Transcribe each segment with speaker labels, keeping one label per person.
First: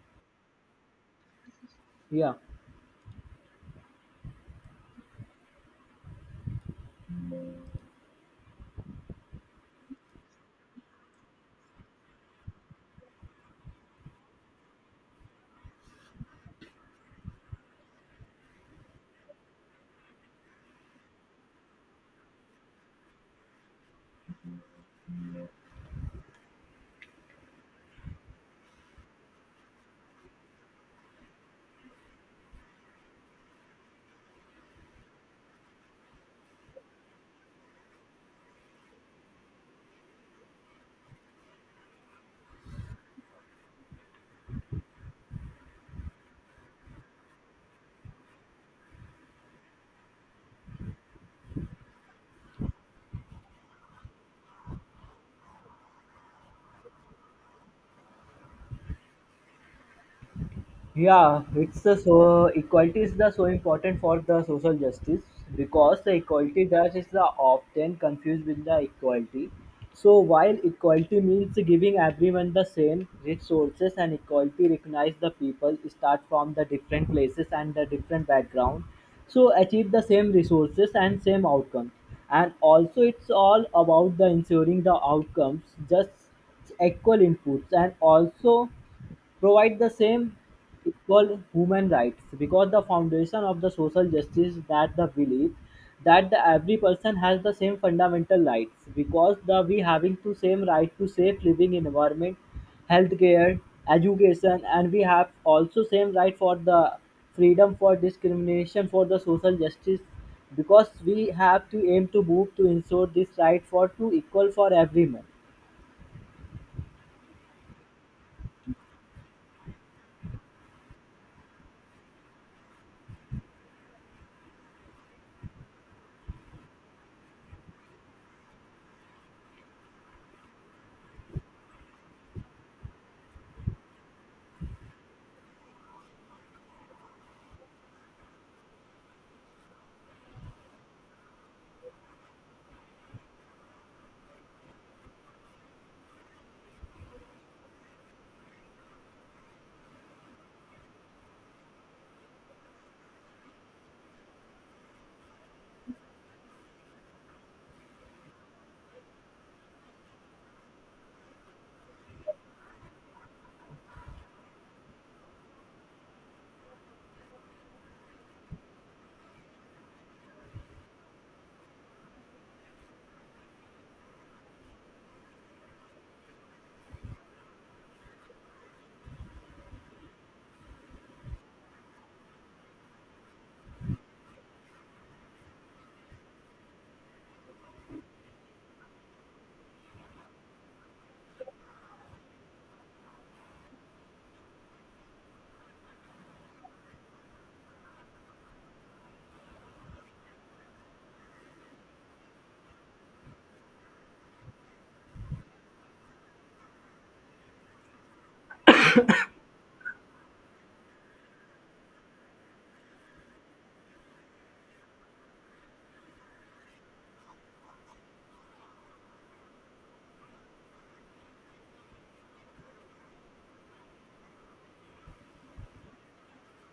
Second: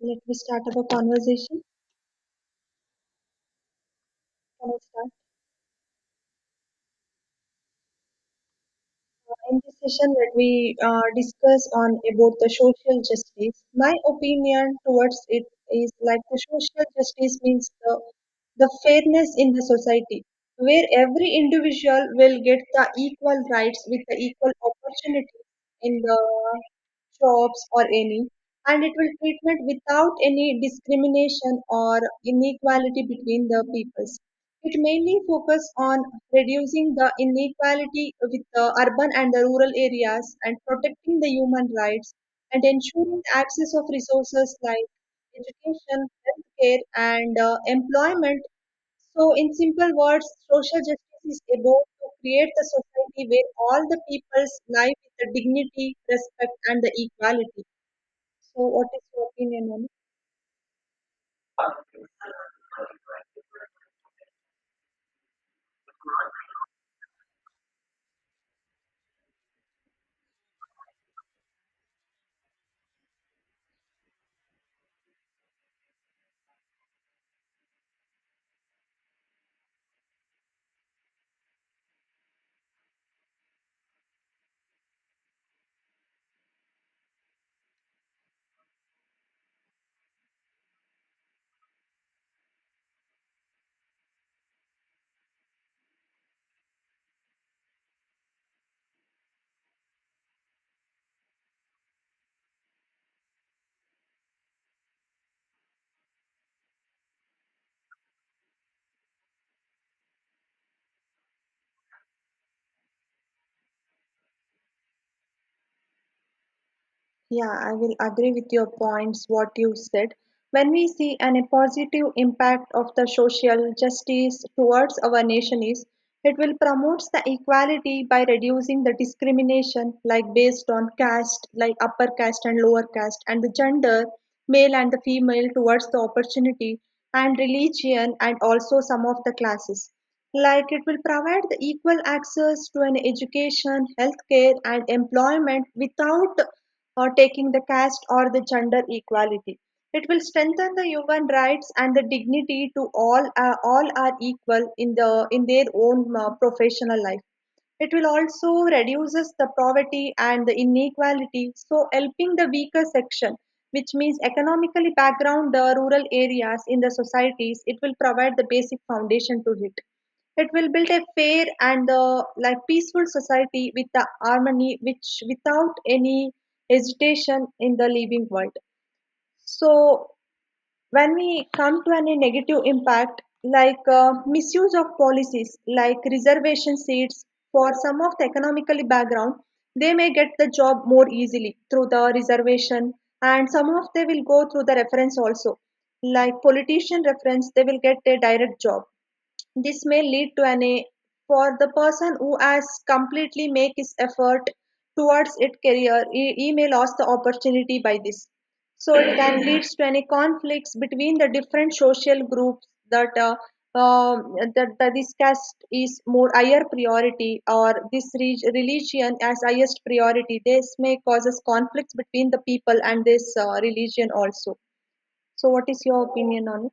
Speaker 1: Let me start our conversation.
Speaker 2: Yeah,
Speaker 1: Can I start? In this session, let me discuss on about the social justice. My opinion towards it is like the social justice means the fairness in the society, where every individual will get the equal rights with the equal opportunities in the jobs or any, and it will treatment without any discrimination or inequality between the people. It mainly focuses on reducing the inequality with the urban and the rural areas and protecting the human rights and ensuring the access of resources like education, healthcare, and employment. So, in simple words, social justice is about to create a society where all the people's life with the dignity, respect, and the equality. So, what is your opinion on it?
Speaker 2: yeah, it's the so equality is the so important for the social justice because the equality that is the often confused with the equality. So while equality means giving everyone the same resources and equality recognize the people start from the different places and the different background, so achieve the same resources and same outcomes. And also it's all about the ensuring the outcomes just equal inputs and also provide the same equal human rights because the foundation of the social justice that the belief that the every person has the same fundamental rights because the we having to same right to safe living environment, healthcare, education, and we have also same right for the freedom for discrimination for the social justice because we have to aim to move to ensure this right for to equal for everyone.
Speaker 1: Yeah, I will agree with your points, what you said. When we see a positive impact of the social justice towards our nation is, it will promote the equality by reducing the discrimination like based on caste, like upper caste and lower caste, and the gender, male and the female towards the opportunity and religion and also some of the classes. Like it will provide the equal access to an education, healthcare and employment without or taking the caste or the gender equality. It will strengthen the human rights and the dignity to all. All are equal in the in their own professional life. It will also reduces the poverty and the inequality, so helping the weaker section, which means economically background the rural areas in the societies. It will provide the basic foundation to it. It will build a fair and like peaceful society with the harmony, which without any hesitation in the living world. So when we come to any negative impact, like misuse of policies, like reservation seats for some of the economically background, they may get the job more easily through the reservation, and some of they will go through the reference also. Like politician reference, they will get a direct job, this may lead to an A for the person who has completely make his effort towards it career. He may lose the opportunity by this. So it can leads to any conflicts between the different social groups that that this caste is more higher priority or this religion as highest priority. This may causes conflicts between the people and this religion also. So what is your opinion on it?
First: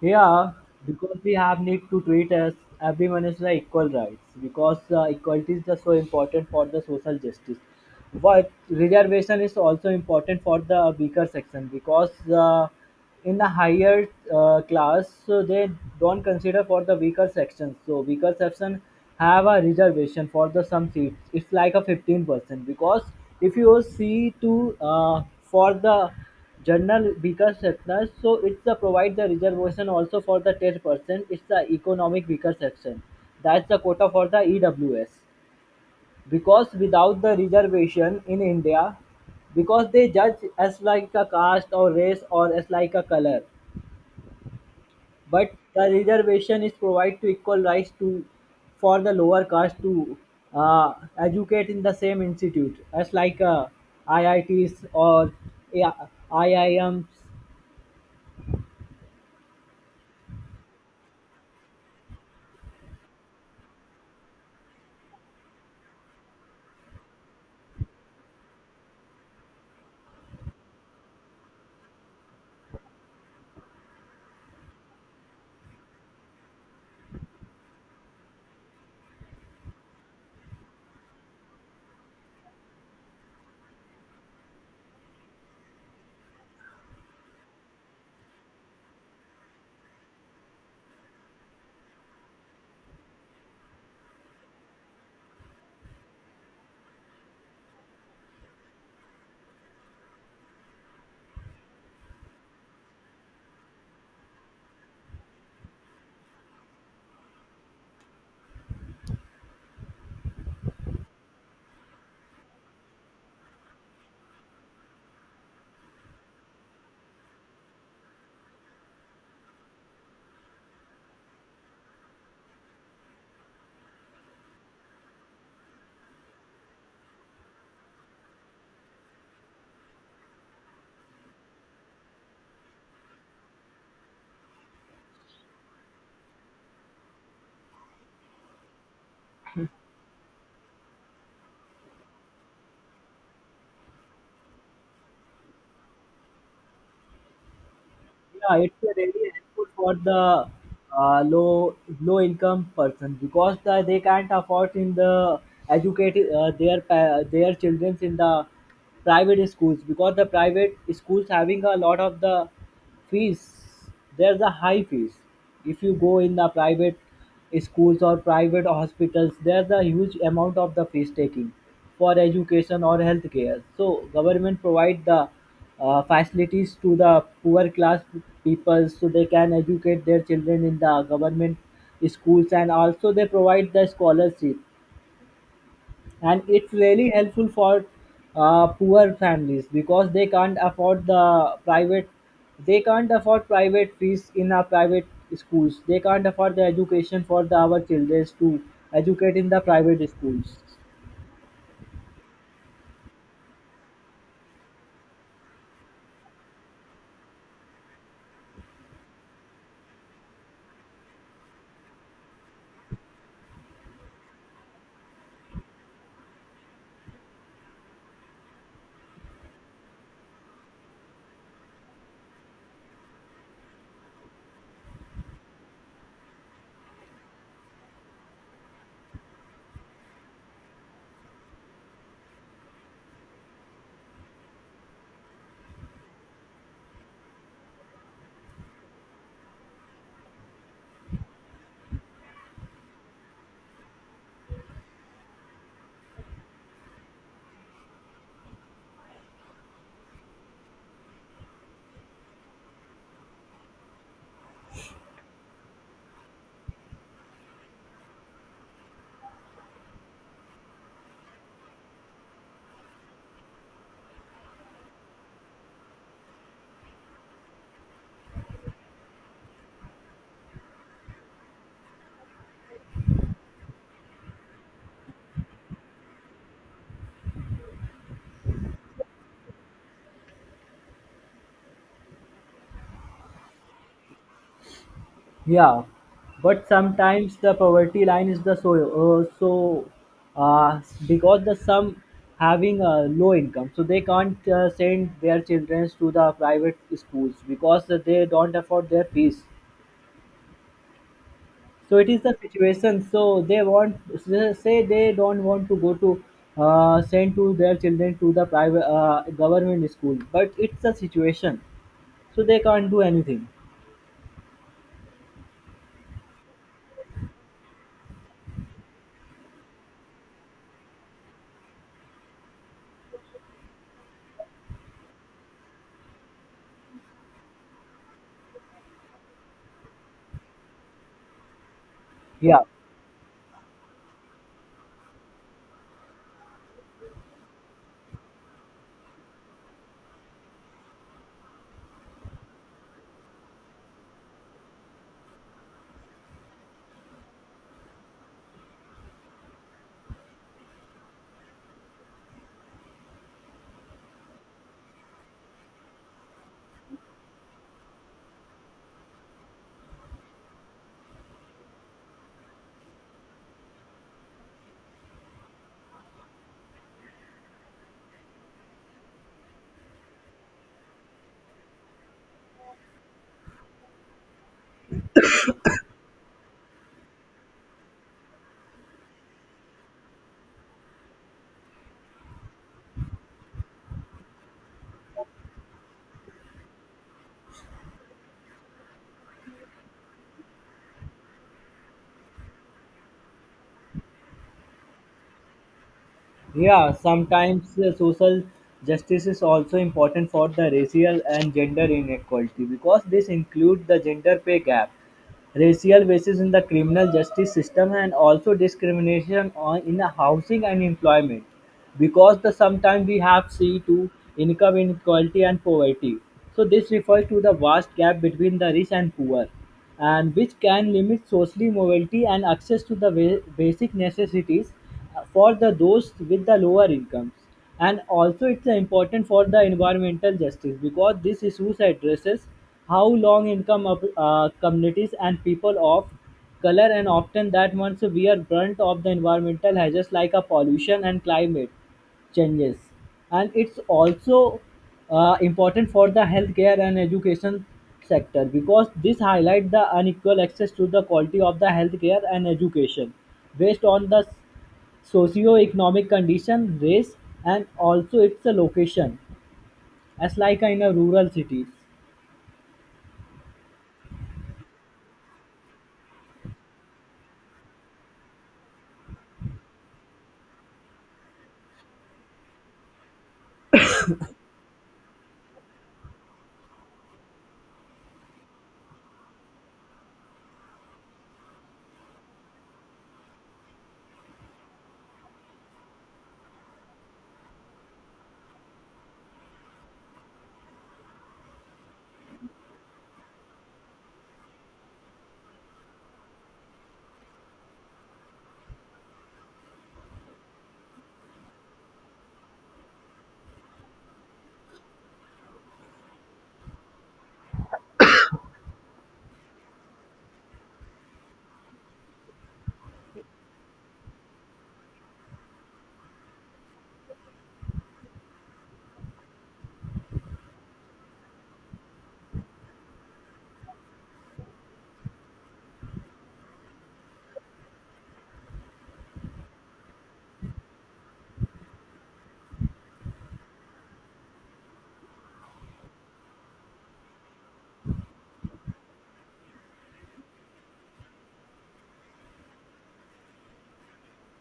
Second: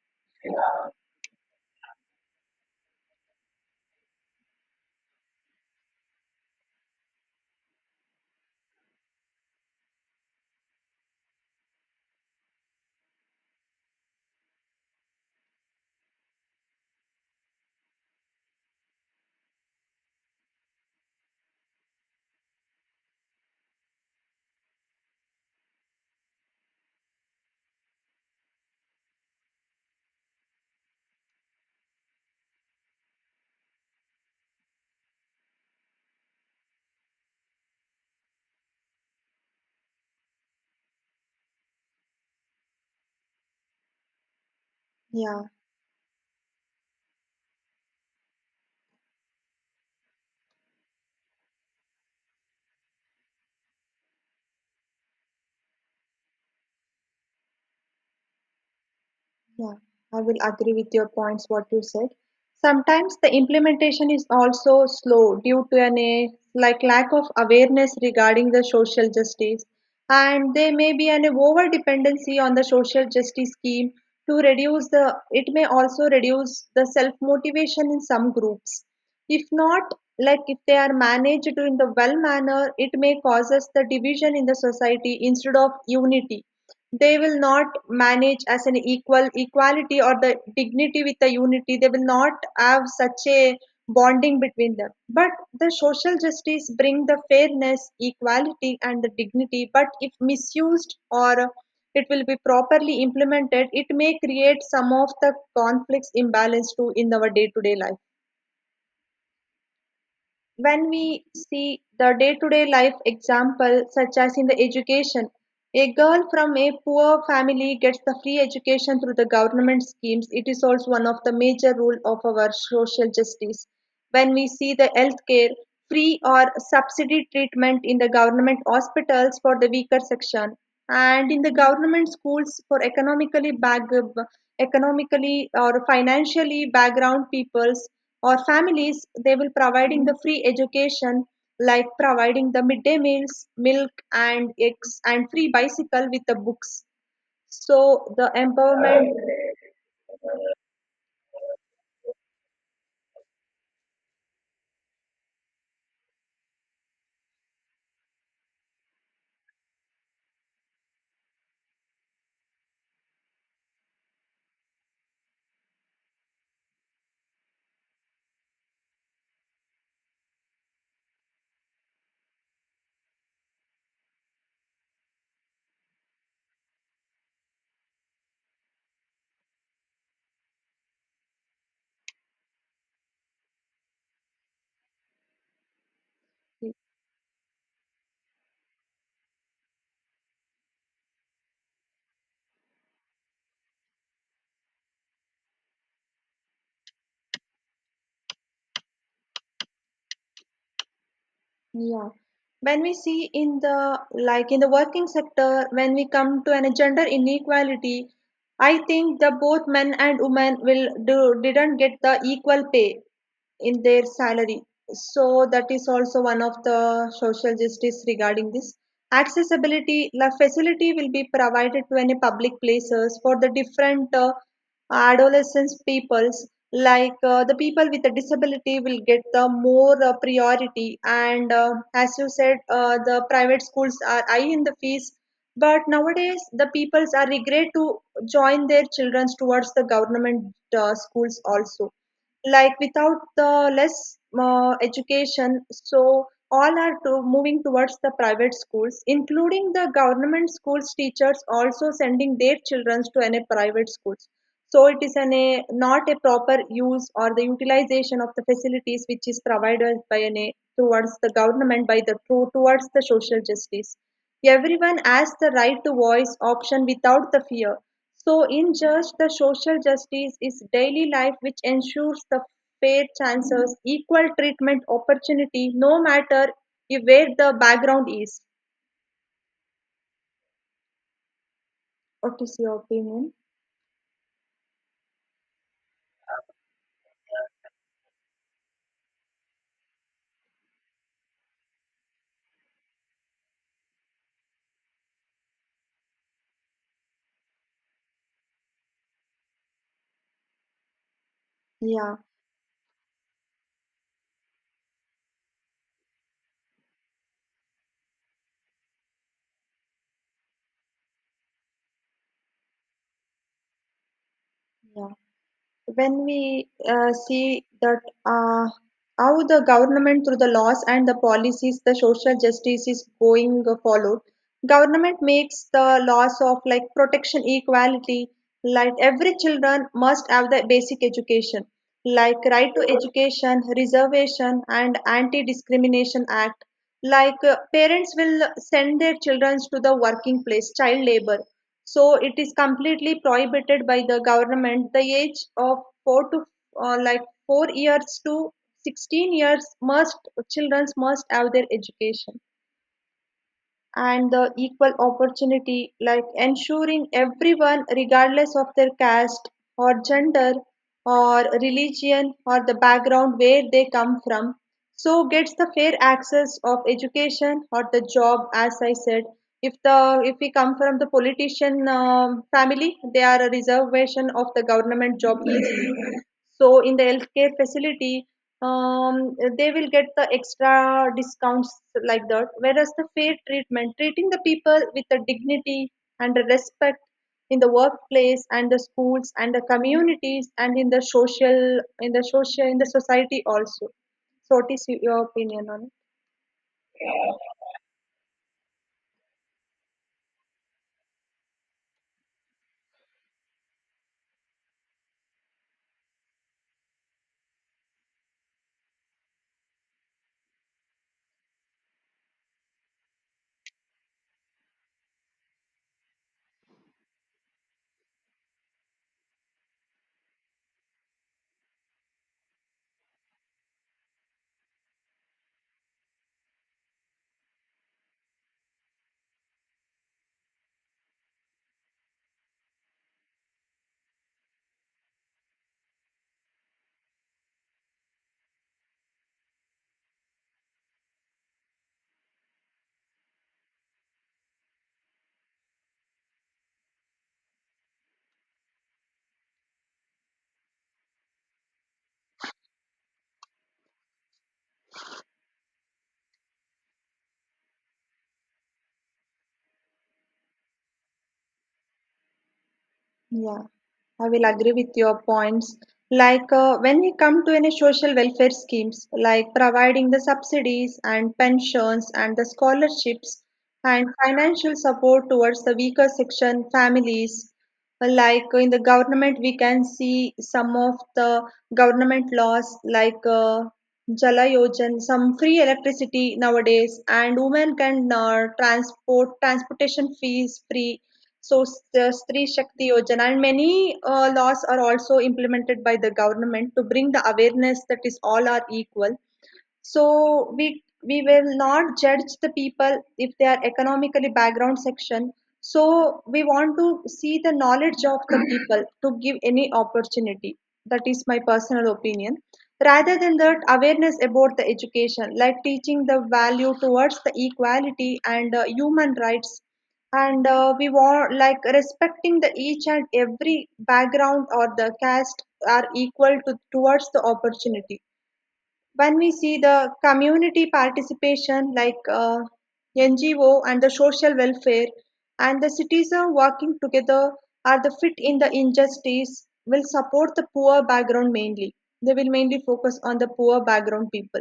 Speaker 2: Yeah, because we have need to treat as everyone is the equal rights because equality is just so important for the social justice. But reservation is also important for the weaker section because in the higher class so they don't consider for the weaker sections. So weaker section have a reservation for the some seats. It's like a 15% because if you see to for the Journal weaker sectors so it's a provide the reservation also for the 10%, it's the economic weaker section, that's the quota for the EWS because without the reservation in India because they judge as like a caste or race or as like a color,
Speaker 1: Yeah.
Speaker 2: but the reservation is provide to equal rights to for the lower caste to uh, educate in the same institute as like IITs or IIMs.
Speaker 1: Yeah, I will agree with your points, what you said. Sometimes the implementation is also slow due to an like lack of awareness regarding the social justice, and there may be an over dependency on the social justice scheme to reduce the. It may also reduce the self motivation in some groups. If not, like if they are managed in the well manner, it may causes the division in the society instead of unity, they will not manage as an equal equality or the dignity with the unity. They will not have such a bonding between them. But the social justice bring the fairness, equality, and the dignity. But if misused or it will be properly implemented, it may create some of the conflicts imbalance too in our day-to-day life. When we see the day to day life example, such as in the education, a girl from a poor family gets the free education through the government schemes. It is also one of the major rule of our social justice. When we see the healthcare, free or subsidy treatment in the government hospitals for the weaker section, and in the government schools for economically or financially background peoples or families, they will providing the free education, like providing the midday meals, milk and eggs and free bicycle with the books, so the
Speaker 2: Yeah, it's really
Speaker 1: empowerment.
Speaker 2: helpful for the low income person because they can't afford in the educate their children in the private schools because the private schools having a lot of the fees. There's a high fees if you go in the private schools or private hospitals, there's a huge amount of the fees taking for education or healthcare. So government provide the facilities to the poor class people so they can educate their children in the government schools, and also they provide the scholarship, and it's really helpful for poor families because they can't afford the private, they can't afford private fees in our private schools, they can't afford the education for our children to educate in the private schools.
Speaker 1: Yeah. When we see in the like in the working sector, when we come to an gender inequality, I think the both men and women will do didn't get the equal pay in their salary. So that is also one of the social justice regarding this. Accessibility, the facility will be provided to any public places for the different adolescents peoples, like the people with a disability will get the more priority, and as you said, the private schools are high in the fees, but nowadays the peoples are regret to join their children towards the government schools also, like without the less education, so all are to moving towards the private schools including the government schools teachers also sending their children to any private schools, so it is an a not a proper use or the utilization of the facilities which is provided by an a towards the government by towards the social justice. Everyone has the right to voice option without the fear. So in just the social justice is daily life which ensures the fair chances, equal treatment, opportunity, no matter if where the background is. What is your opinion?
Speaker 2: Yeah, but sometimes the poverty line is the so uh, because the some having a low income so they can't send their children to the private schools because they don't afford their fees. So it
Speaker 1: Yeah,
Speaker 2: is the situation. So they want say they don't want to go to send to their children to the private government school, but it's the situation. So they can't do anything.
Speaker 1: yeah. When we see that uh, how the government through the laws and the policies the social justice is going followed, government makes the laws of like protection equality, like every children must have the basic education, like
Speaker 2: Yeah,
Speaker 1: right to education reservation and anti discrimination act, like parents will send their children to the working place child labor, so it is completely prohibited by the government. The age of four to like 4 years to 16 years must children must have their education and the equal opportunity, like ensuring everyone, regardless of their caste or gender or religion or the background where they come from, so gets the fair access of education or the job. As I said, if we come from the politician family, they are a reservation of the government job easily. So in the healthcare facility, they will get the extra discounts like that. Whereas the fair treatment, treating the people with the dignity and the respect in the workplace and the schools and the communities and in the social in the social in the society also. So what is your opinion on it?
Speaker 2: yeah. Sometimes social justice is also important for the racial and gender inequality because this includes the gender pay gap, racial basis in the criminal justice system, and also discrimination on in the housing and employment because the sometimes we have see to income inequality and poverty, so this refers to the vast gap between the rich and poor, and which can limit social mobility and access to the basic necessities for the those with the lower incomes. And also it's important for the environmental justice because this issues addresses how long income of, communities and people of color and often that once we are brunt of the environmental hazards like a pollution and climate changes. And it's also important for the healthcare and education sector because this highlight the unequal access to the quality of the healthcare and education based on the socio-economic condition, race, and also its location, as like in a rural cities.
Speaker 1: Yeah, I will agree with your points. Like when we come to any social welfare schemes, like providing the subsidies and pensions and the scholarships and financial support towards the weaker section families, like in the government, we can see some of the government laws like Jala Yojan, some free electricity nowadays, and women can transportation fees free, so the Stri Shakti Yojana and many laws are also implemented by the government to bring the awareness that is all are equal, so we will not judge the people if they are economically background section, so we want to see the knowledge of the people to give any opportunity, that is my personal opinion, rather than that awareness about the education like teaching the value towards the equality and human rights, and we want like respecting the each and every background or the caste are equal to towards the opportunity. When we see the community participation like NGO and the social welfare and the citizen working together are the fit in the injustice will support the poor background mainly. They will mainly focus on the poor background people.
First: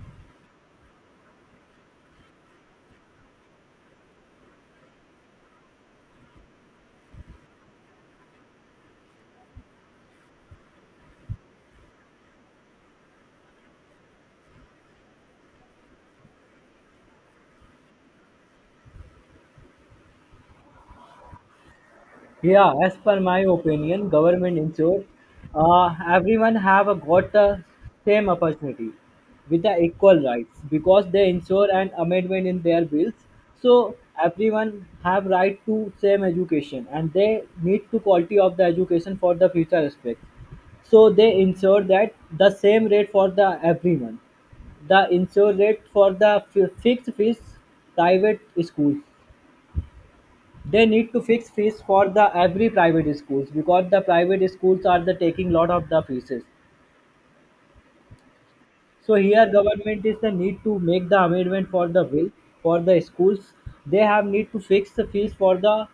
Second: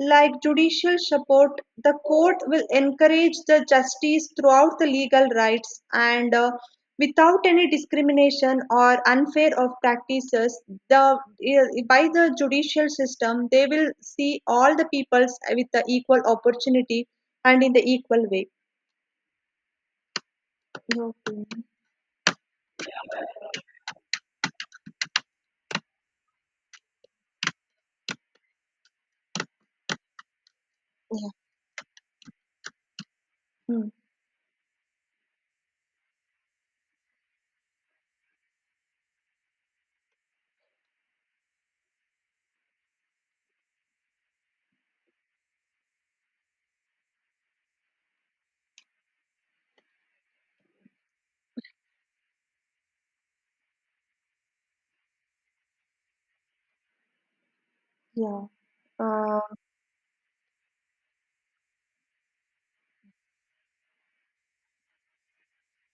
Speaker 1: Like judicial support, the court will encourage the justice throughout the legal rights and without any discrimination or unfair of practices, the by the judicial system they will see all the peoples with the equal opportunity and in the equal way. Okay.
Speaker 2: Yeah, as per my opinion, government ensure everyone have a, got the same opportunity with the equal rights because they
Speaker 1: Yeah.
Speaker 2: ensure an amendment in their bills.
Speaker 1: Mm.
Speaker 2: So everyone have right to same education and they need to quality of the education for the future aspect. So they ensure that the same rate for the everyone. The ensure rate for the fixed fees private schools, they need to fix fees for the every private schools because the private schools are the taking lot of the fees.
Speaker 1: Yeah.
Speaker 2: So
Speaker 1: uh,
Speaker 2: here government is the need to make the amendment for the bill for the schools. They have need to fix the fees for the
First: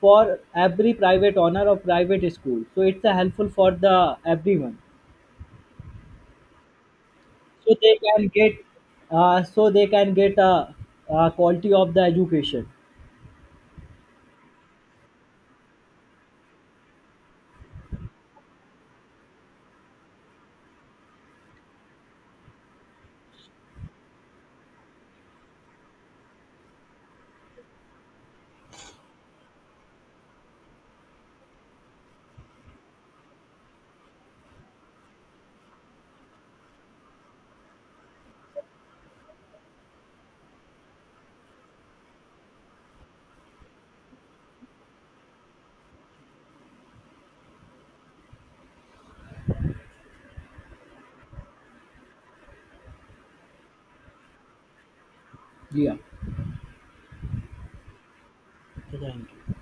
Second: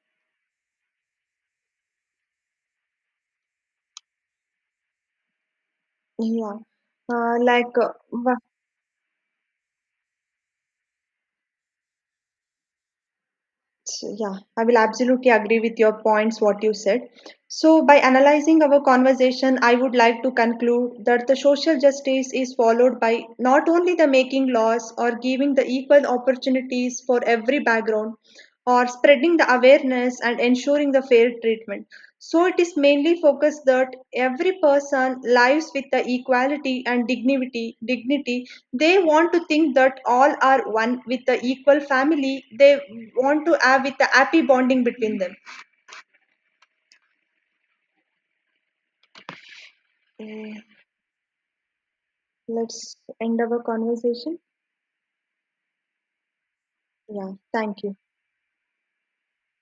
Speaker 2: for every private owner of private school. So it's a helpful for the everyone.
Speaker 1: yeah uh, like
Speaker 2: So
Speaker 1: uh,
Speaker 2: they can get uh, so they can get a, a quality of the education.
Speaker 1: So, yeah, I will absolutely agree with your points, what you said. So, by analyzing our conversation, I would like to conclude that the social justice is followed by not only the making laws or giving the equal opportunities for every background, or spreading the awareness and ensuring the fair treatment. So it is mainly focused that every person lives with the equality and dignity. Dignity. They want to think that all are one with the equal family. They want to have with the happy bonding between them. Eh, Let's end our conversation.
Speaker 2: Yeah.
Speaker 1: Yeah, thank you.
Speaker 2: Thank you.